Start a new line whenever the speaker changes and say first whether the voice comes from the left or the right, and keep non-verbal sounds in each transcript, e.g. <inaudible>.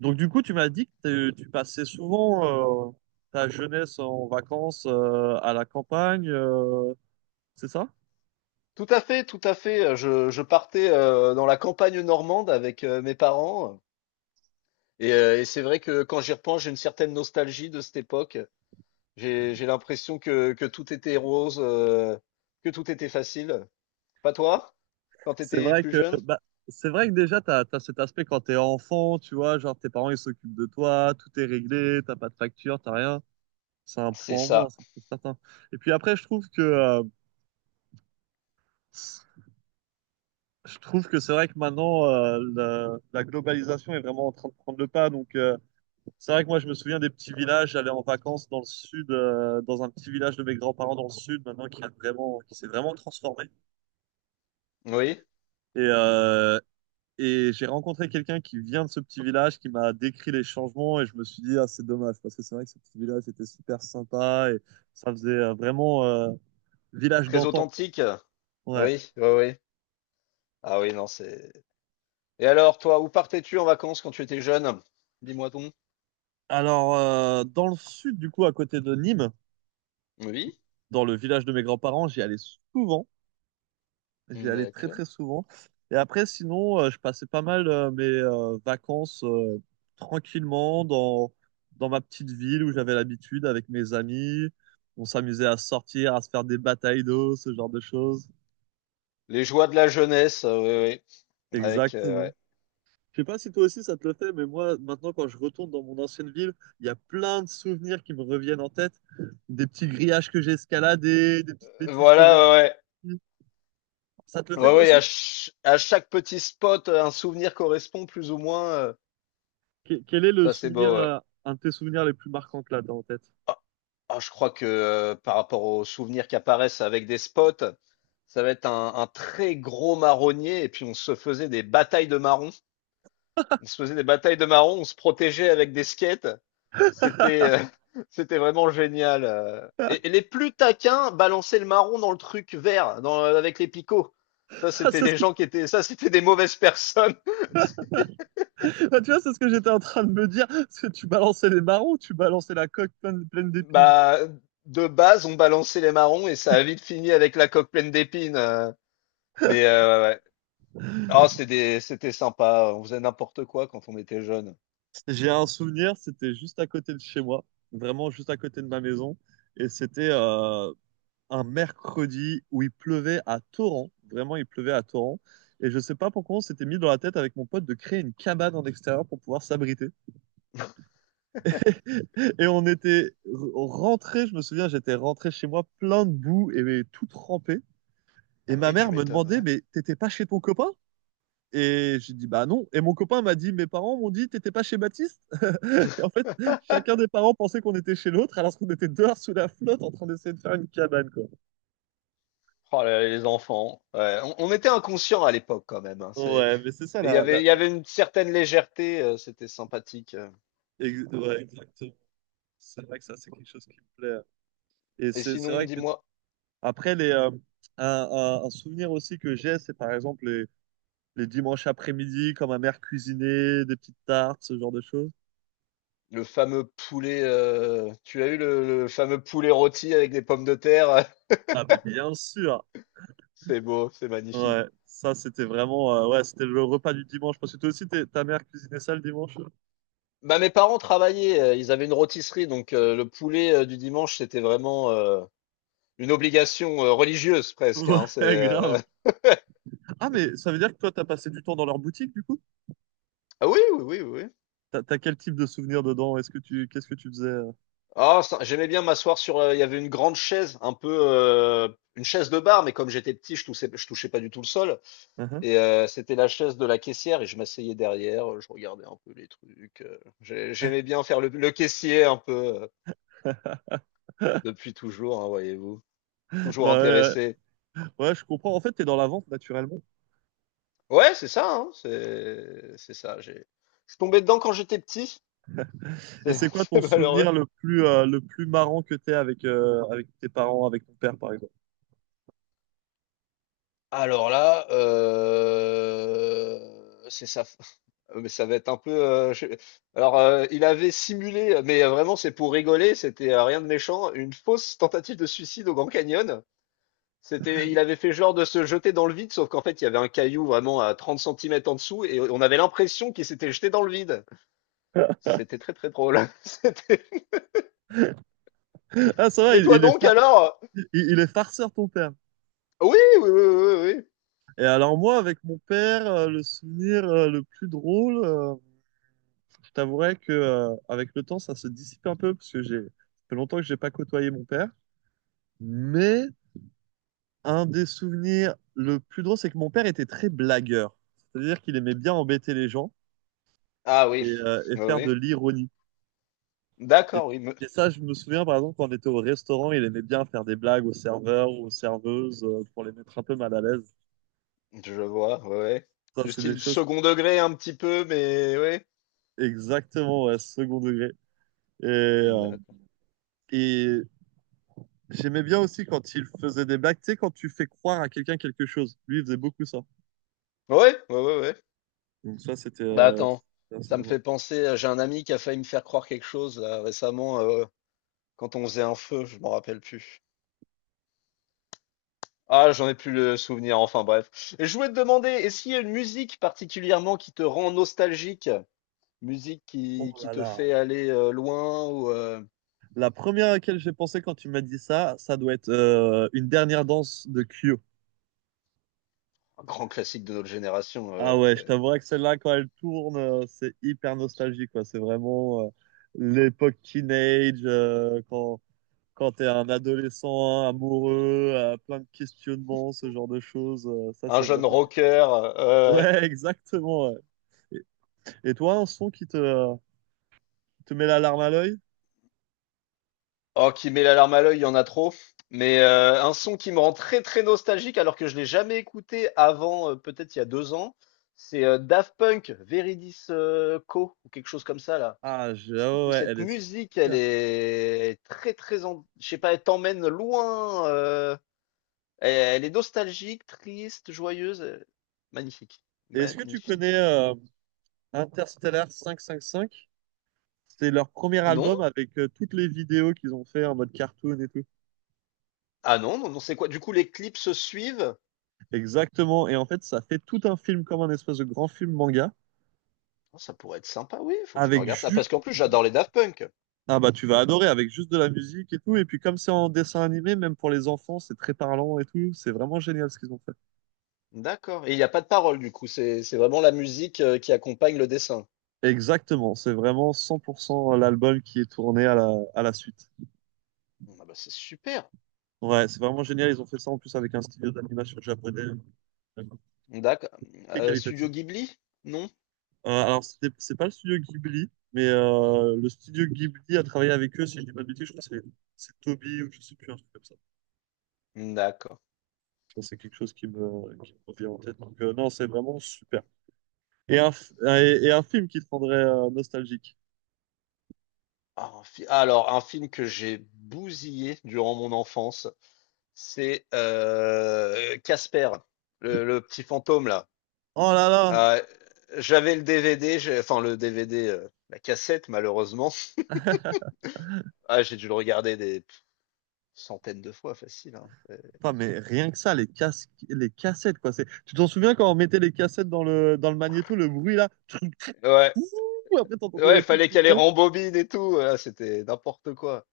right: Donc du coup, tu m'as dit que tu passais souvent ta jeunesse en vacances à la campagne, c'est ça?
left: Tout à fait, tout à fait. Je partais dans la campagne normande avec mes parents. Et c'est vrai que quand j'y repense, j'ai une certaine nostalgie de cette époque. J'ai l'impression que tout était rose, que tout était facile. Pas toi, quand
right: C'est
left: t'étais
right: vrai
left: plus
right: que
left: jeune?
right: bah, c'est vrai que déjà t'as cet aspect quand t'es enfant, tu vois, genre tes parents ils s'occupent de toi, tout est réglé, t'as pas de facture, t'as rien. C'est un
left: C'est
right: point en
left: ça.
right: moins, c'est certain. Et puis après, je trouve que c'est vrai que maintenant la globalisation est vraiment en train de prendre le pas, c'est vrai que moi, je me souviens des petits villages. J'allais en vacances dans le sud, dans un petit village de mes grands-parents dans le sud, maintenant qui a qui s'est vraiment transformé.
left: Oui,
right: Et, euh, et j'ai rencontré quelqu'un qui vient de ce petit village, qui m'a décrit les changements, et je me suis dit, ah, c'est dommage, parce que c'est vrai que ce petit village était super sympa, et ça faisait vraiment village
left: très
right: d'antan, quoi.
left: authentique.
right: Ouais.
left: Oui, oui, oui. Ah oui, non, c'est. Et alors, toi, où partais-tu en vacances quand tu étais jeune? Dis-moi donc.
right: Alors, dans le sud, du coup, à côté de Nîmes,
left: Oui,
right: dans le village de mes grands-parents, j'y allais souvent. J'y allais très
left: d'accord.
right: très souvent. Et après, sinon, je passais pas mal mes vacances tranquillement dans ma petite ville où j'avais l'habitude avec mes amis. On s'amusait à sortir, à se faire des batailles d'eau, ce genre de choses.
left: Les joies de la jeunesse, oui, oui. Ouais.
right: Exactement. Je sais pas si toi aussi ça te le fait, mais moi, maintenant, quand je retourne dans mon ancienne ville, il y a plein de souvenirs qui me reviennent en tête. Des petits grillages que j'ai escaladés, des petites bêtises que j'ai
left: Voilà, ouais,
right: faites. Ça te le
left: ouais.
right: fait
left: Ouais,
right: toi
left: ouais, à,
right: aussi?
left: ch- à chaque petit spot, un souvenir correspond plus ou moins.
right: Quel est le
left: Ça, c'est
right: souvenir,
left: beau, ouais.
right: un de tes souvenirs les plus marquants que là, t'as en tête?
left: Ah, ah, je crois que par rapport aux souvenirs qui apparaissent avec des spots, ça va être un très gros marronnier. Et puis, on se faisait des batailles de marrons. On se faisait des batailles de marrons, on se protégeait avec des skates. C'était <laughs> c'était vraiment génial. Et les plus taquins balançaient le marron dans le truc vert, avec les picots. Ça,
right: Enfin,
left: c'était des gens qui étaient, ça, c'était des mauvaises personnes. <laughs>
right: enfin, tu vois, c'est ce que j'étais en train de me dire. Parce que tu balançais les marrons, tu balançais la coque pleine, pleine d'épines.
left: Bah, de base, on balançait les marrons et ça a vite fini avec la coque pleine d'épines. Mais ouais, ouais. Ah, c'était sympa. On faisait n'importe quoi quand on était jeune.
right: J'ai un souvenir, c'était juste à côté de chez moi, vraiment juste à côté de ma maison. Et c'était un mercredi où il pleuvait à torrent. Vraiment, il pleuvait à torrent. Et je sais pas pourquoi on s'était mis dans la tête avec mon pote de créer une cabane en extérieur pour pouvoir s'abriter. Et on était rentrés, je me souviens, j'étais rentré chez moi plein de boue et tout trempé. Et
left: Ah bah
right: ma
left: oui, tu
right: mère me
left: m'étonnes,
right: demandait,
left: ouais.
right: mais t'étais pas chez ton copain? Et j'ai dit, bah non. Et mon copain m'a dit, mes parents m'ont dit, t'étais pas chez Baptiste? <laughs> Et en
left: <laughs>
right: fait, chacun des parents pensait qu'on était chez l'autre, alors qu'on était dehors sous la flotte en train d'essayer de faire une cabane, quoi.
left: Oh là là, les enfants. Ouais, on était inconscients à l'époque quand même, hein.
right: Ouais, mais c'est ça,
left: Mais il y avait, il y avait une certaine légèreté, c'était sympathique.
right: ouais, exactement. C'est vrai que ça, c'est quelque chose qui me plaît, hein. Et
left: Et
right: c'est
left: sinon,
right: vrai que,
left: dis-moi.
right: après, un souvenir aussi que j'ai, c'est par exemple les dimanches après-midi, quand ma mère cuisinait des petites tartes, ce genre de choses.
left: Le fameux poulet, tu as eu le fameux poulet rôti avec des pommes de terre? <laughs>
right: Ah, mais bien sûr.
left: C'est beau, c'est magnifique.
right: Ouais, ça c'était vraiment ouais, c'était le repas du dimanche parce que toi aussi ta mère cuisinait ça le dimanche.
left: Bah, mes parents travaillaient, ils avaient une rôtisserie donc le poulet, du dimanche, c'était vraiment, une obligation, religieuse presque,
right: Ouais,
left: hein.
right: <laughs> grave. Ah mais ça veut dire que toi t'as passé du temps dans leur boutique du coup?
left: <laughs> Ah oui, oui, oui, oui.
right: T'as quel type de souvenirs dedans? Est-ce que tu qu'est-ce que tu faisais?
left: Ah ça j'aimais bien m'asseoir sur, il y avait une grande chaise, un peu, une chaise de bar mais comme j'étais petit, je touchais pas du tout le sol.
right: Mhm.
left: Et c'était la chaise de la caissière et je m'asseyais derrière, je regardais un peu les trucs. J'aimais bien faire le caissier un peu euh,
right: <laughs>
left: depuis toujours, hein, voyez-vous. Toujours
right: Bah
left: intéressé.
right: ouais, ouais, je comprends. En fait, t'es dans la vente naturellement.
left: Ouais, c'est ça, hein, c'est ça. Je suis tombé dedans quand j'étais petit.
right: Et
left: C'est
right: c'est
left: <laughs>
right: quoi ton
left: c'est malheureux.
right: souvenir le plus marrant que t'aies avec avec tes parents, avec ton père par exemple?
left: Alors là, c'est ça. <laughs> Mais ça va être un peu. Alors, il avait simulé, mais vraiment, c'est pour rigoler. C'était rien de méchant. Une fausse tentative de suicide au Grand Canyon. Il avait fait genre de se jeter dans le vide, sauf qu'en fait, il y avait un caillou vraiment à 30 centimètres en dessous et on avait l'impression qu'il s'était jeté dans le vide. C'était très très drôle. <laughs> C'était.
right: Ah ça va,
left: Et toi donc alors?
right: il est farceur ton père.
left: Oui, oui, oui, oui, oui. Oui.
right: Et alors moi avec mon père, le souvenir le plus drôle. Je t'avouerais que, avec le temps, ça se dissipe un peu parce que ça fait longtemps que j'ai pas côtoyé mon père. Mais un des souvenirs le plus drôle, c'est que mon père était très blagueur. C'est-à-dire qu'il aimait bien embêter les gens
left: Ah oui,
right: et
left: oui,
right: faire
left: oui.
right: de l'ironie. Et,
left: D'accord, oui,
right: et ça, je me souviens, par exemple, quand on était au restaurant, il aimait bien faire des blagues aux serveurs ou aux serveuses pour les mettre un peu mal à l'aise.
left: je vois, ouais, ouais.
right: Ça,
left: Du
right: c'est des
left: style
right: choses
left: second degré un petit peu, mais ouais.
right: exactement, ouais, second degré. Et, euh,
left: D'accord.
right: et J'aimais bien aussi quand il faisait des blagues, tu sais, quand tu fais croire à quelqu'un quelque chose. Lui, il faisait beaucoup ça.
left: Ouais, ouais, ouais, ouais.
right: Donc ça, c'était
left: Bah attends,
right: c'était assez
left: ça me
right: drôle.
left: fait penser, j'ai un ami qui a failli me faire croire quelque chose là, récemment quand on faisait un feu, je m'en rappelle plus. Ah, j'en ai plus le souvenir, enfin bref. Et je voulais te demander, est-ce qu'il y a une musique particulièrement qui te rend nostalgique? Musique qui,
right: Oh
left: qui
right: là
left: te
right: là.
left: fait aller loin. Ou
right: La première à laquelle j'ai pensé quand tu m'as dit ça, ça doit être une dernière danse de Kyo.
left: Un grand classique de notre génération,
right: Ah ouais, je
left: c'est
right: t'avouerais que celle-là, quand elle tourne, c'est hyper nostalgique, quoi. C'est vraiment l'époque teenage, quand t'es un adolescent hein, amoureux, plein de questionnements, ce genre de choses. Ça,
left: un
right: c'est
left: jeune
right: vraiment...
left: rocker. euh,
right: Ouais, <laughs> exactement, ouais. Et toi, un son qui te met la larme à l'œil.
left: oh, qui met la larme à l'œil, il y en a trop. Mais un son qui me rend très très nostalgique alors que je l'ai jamais écouté avant, peut-être il y a 2 ans, c'est Daft Punk, Veridis Co, ou quelque chose comme ça là.
right: Ah ouais,
left: Que
right: ouais, elle
left: cette
right: est
left: musique, elle
right: super.
left: est très, très, je sais pas, elle t'emmène loin. Elle est nostalgique, triste, joyeuse. Magnifique.
right: Et est-ce que tu
left: Magnifique.
right: connais Interstellar 555? C'est leur premier
left: Non?
right: album avec toutes les vidéos qu'ils ont fait en mode cartoon et tout.
left: Ah non, non, non, c'est quoi? Du coup, les clips se suivent?
right: Exactement. Et en fait, ça fait tout un film comme un espèce de grand film manga
left: Oh, ça pourrait être sympa, oui, faut que je me
right: avec
left: regarde ça. Parce
right: juste.
left: qu'en plus, j'adore les Daft Punk.
right: Ah bah tu vas adorer avec juste de la musique et tout. Et puis comme c'est en dessin animé, même pour les enfants, c'est très parlant et tout. C'est vraiment génial ce qu'ils ont fait.
left: D'accord. Et il n'y a pas de parole, du coup. C'est vraiment la musique qui accompagne le dessin.
right: Exactement. C'est vraiment 100% l'album qui est tourné à la suite.
left: Ah bah, c'est super.
right: Ouais, c'est vraiment génial. Ils ont fait ça en plus avec un studio d'animation japonais euh,
left: D'accord.
right: très
left: Studio
right: qualitatif.
left: Ghibli? Non?
right: Alors, c'est pas le studio Ghibli, mais le studio Ghibli a travaillé avec eux, si je dis pas de bêtises, je crois que c'est Toby ou je sais plus, un truc comme ça.
left: D'accord.
right: Bon, c'est quelque chose qui me revient en tête. Donc, non, c'est vraiment super. Et un film qui te rendrait nostalgique.
left: Ah, un film que j'ai bousillé durant mon enfance, c'est Casper, le petit fantôme là.
right: Oh là là!
left: Euh, J'avais le DVD, enfin le DVD, la cassette malheureusement. Ah, j'ai dû le regarder des centaines de fois, facile, hein.
right: Putain, mais rien que ça, les casques, les cassettes, quoi. Tu t'en souviens quand on mettait les cassettes dans dans le magnéto, le bruit là?
left: Ouais,
right: Ouh. Après, t'entendais
left: ouais,
right: les
left: il
right: trucs
left: fallait qu'elle les
right: tourner.
left: rembobine et tout. Ah, c'était n'importe quoi.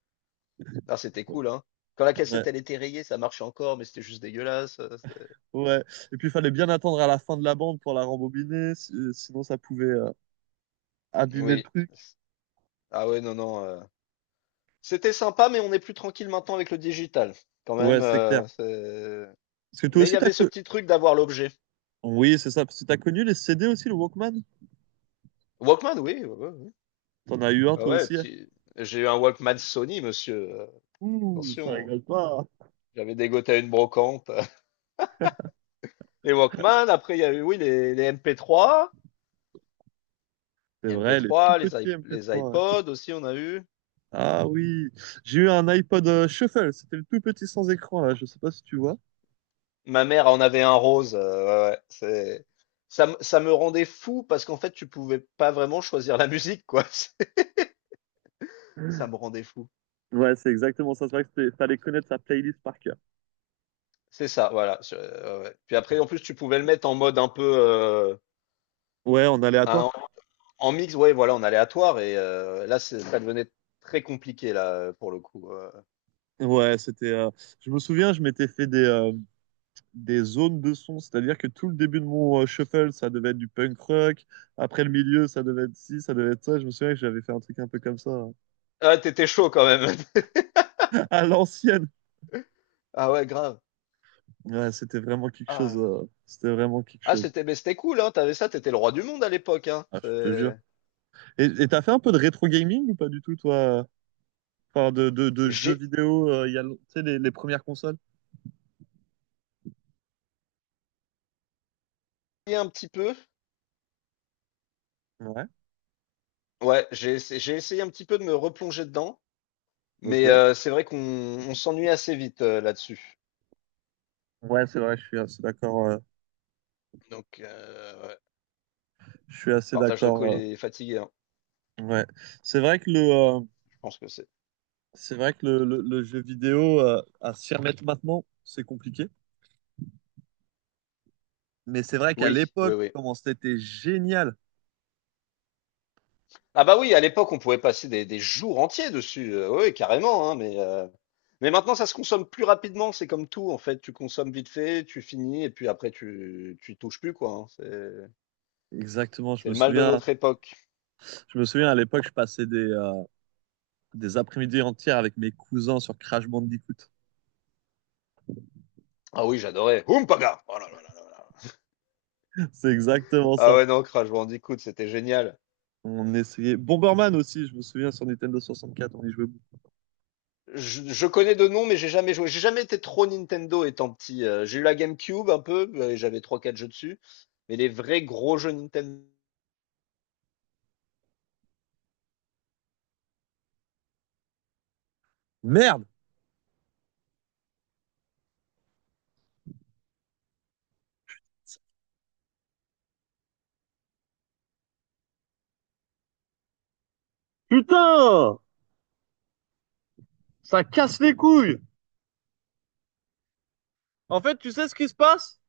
left: Non, c'était cool, hein. Quand la
right: Ouais,
left: cassette elle était rayée, ça marchait encore, mais c'était juste dégueulasse.
right: ouais. Et puis il fallait bien attendre à la fin de la bande pour la rembobiner, sinon ça pouvait abîmer le
left: Oui.
right: truc.
left: Ah ouais, non, non. C'était sympa, mais on est plus tranquille maintenant avec le digital. Quand
right: Ouais,
left: même,
right: c'est clair. Parce que toi
left: Mais il y
right: aussi, t'as
left: avait ce
right: connu.
left: petit truc d'avoir l'objet.
right: Oui, c'est ça. Parce que t'as connu les CD aussi, le Walkman?
left: Walkman, oui. Ouais, ouais, ouais.
right: T'en as eu un
left: Ah
right: toi
left: ouais,
right: aussi, hein?
left: petit. J'ai eu un Walkman Sony, monsieur.
right: Ouh, ça
left: Attention,
right: rigole pas, hein.
left: j'avais dégoté à une brocante. <laughs> Les Walkman, après, il y a eu, oui, les MP3.
right: C'est
left: Les
right: vrai, les tout
left: MP3, les,
right: petits
left: iP- les
right: MP3, ouais.
left: iPods aussi, on a eu.
right: Ah oui. J'ai eu un iPod Shuffle. C'était le tout petit sans écran, là. Je sais pas si tu vois.
left: Ma mère en avait un rose. Ouais, ouais, c'est. Ça me rendait fou parce qu'en fait, tu pouvais pas vraiment choisir la musique, quoi. <laughs> Ça me rendait fou.
right: Ouais, c'est exactement ça. C'est vrai que fallait connaître sa playlist par cœur.
left: C'est ça, voilà. Ouais, ouais. Puis après, en plus, tu pouvais le mettre en mode un peu.
right: Ouais, en aléatoire.
left: Un- En mix, ouais, voilà, en aléatoire. Et là, ça devenait très compliqué là pour le coup.
right: Ouais, c'était. Je me souviens, je m'étais fait des zones de son, c'est-à-dire que tout le début de mon shuffle, ça devait être du punk rock, après le milieu, ça devait être ci, ça devait être ça, je me souviens que j'avais fait un truc un peu comme ça, hein.
left: Ah, t'étais chaud quand même. <laughs>
right: <laughs> À l'ancienne.
left: Ah ouais, grave.
right: Ouais, c'était vraiment quelque
left: Ah,
right: chose,
left: là là.
right: c'était vraiment quelque
left: Ah,
right: chose.
left: mais c'était cool, hein. T'avais ça, t'étais le roi du monde à l'époque, hein.
right: Ah, je te jure. Et t'as fait un peu de rétro gaming ou pas du tout, toi? Enfin, de jeux
left: J'ai
right: vidéo, il y a, tu sais, les premières consoles?
left: essayé un petit peu.
right: Ouais.
left: Ouais, j'ai essayé un petit peu de me replonger dedans,
right: Ok.
left: mais c'est vrai qu'on s'ennuie assez vite là-dessus.
right: Ouais, c'est vrai, je suis assez d'accord.
left: Donc, ouais.
right: Je suis assez
left: Partage de co,
right: d'accord.
left: il est fatigué, hein.
right: Ouais, c'est vrai que
left: Je pense que c'est.
right: c'est vrai que le jeu vidéo, à s'y remettre maintenant, c'est compliqué. Mais c'est vrai qu'à
left: Oui, oui,
right: l'époque,
left: oui.
right: comment c'était génial.
left: Ah bah oui, à l'époque, on pouvait passer des jours entiers dessus. Oui, carrément, hein, mais maintenant, ça se consomme plus rapidement. C'est comme tout, en fait. Tu consommes vite fait, tu finis, et puis après, tu y touches plus, quoi, hein.
right: Exactement,
left: C'est le mal de notre époque.
right: je me souviens à l'époque, je passais des après-midi entières avec mes cousins sur Crash Bandicoot.
left: Ah oui, j'adorais. Ompaga! Oh là là là là là.
right: <laughs> C'est exactement
left: Ah
right: ça.
left: ouais, non, Crash Bandicoot, c'était génial.
right: On essayait. Bomberman aussi, je me souviens sur Nintendo 64, on y jouait beaucoup.
left: Je connais de nom, mais j'ai jamais joué. J'ai jamais été trop Nintendo étant petit. J'ai eu la GameCube un peu, et j'avais trois quatre jeux dessus. Mais les vrais gros jeux Nintendo.
right: Merde! Putain! Ça casse les couilles! En fait, tu sais ce qui se passe?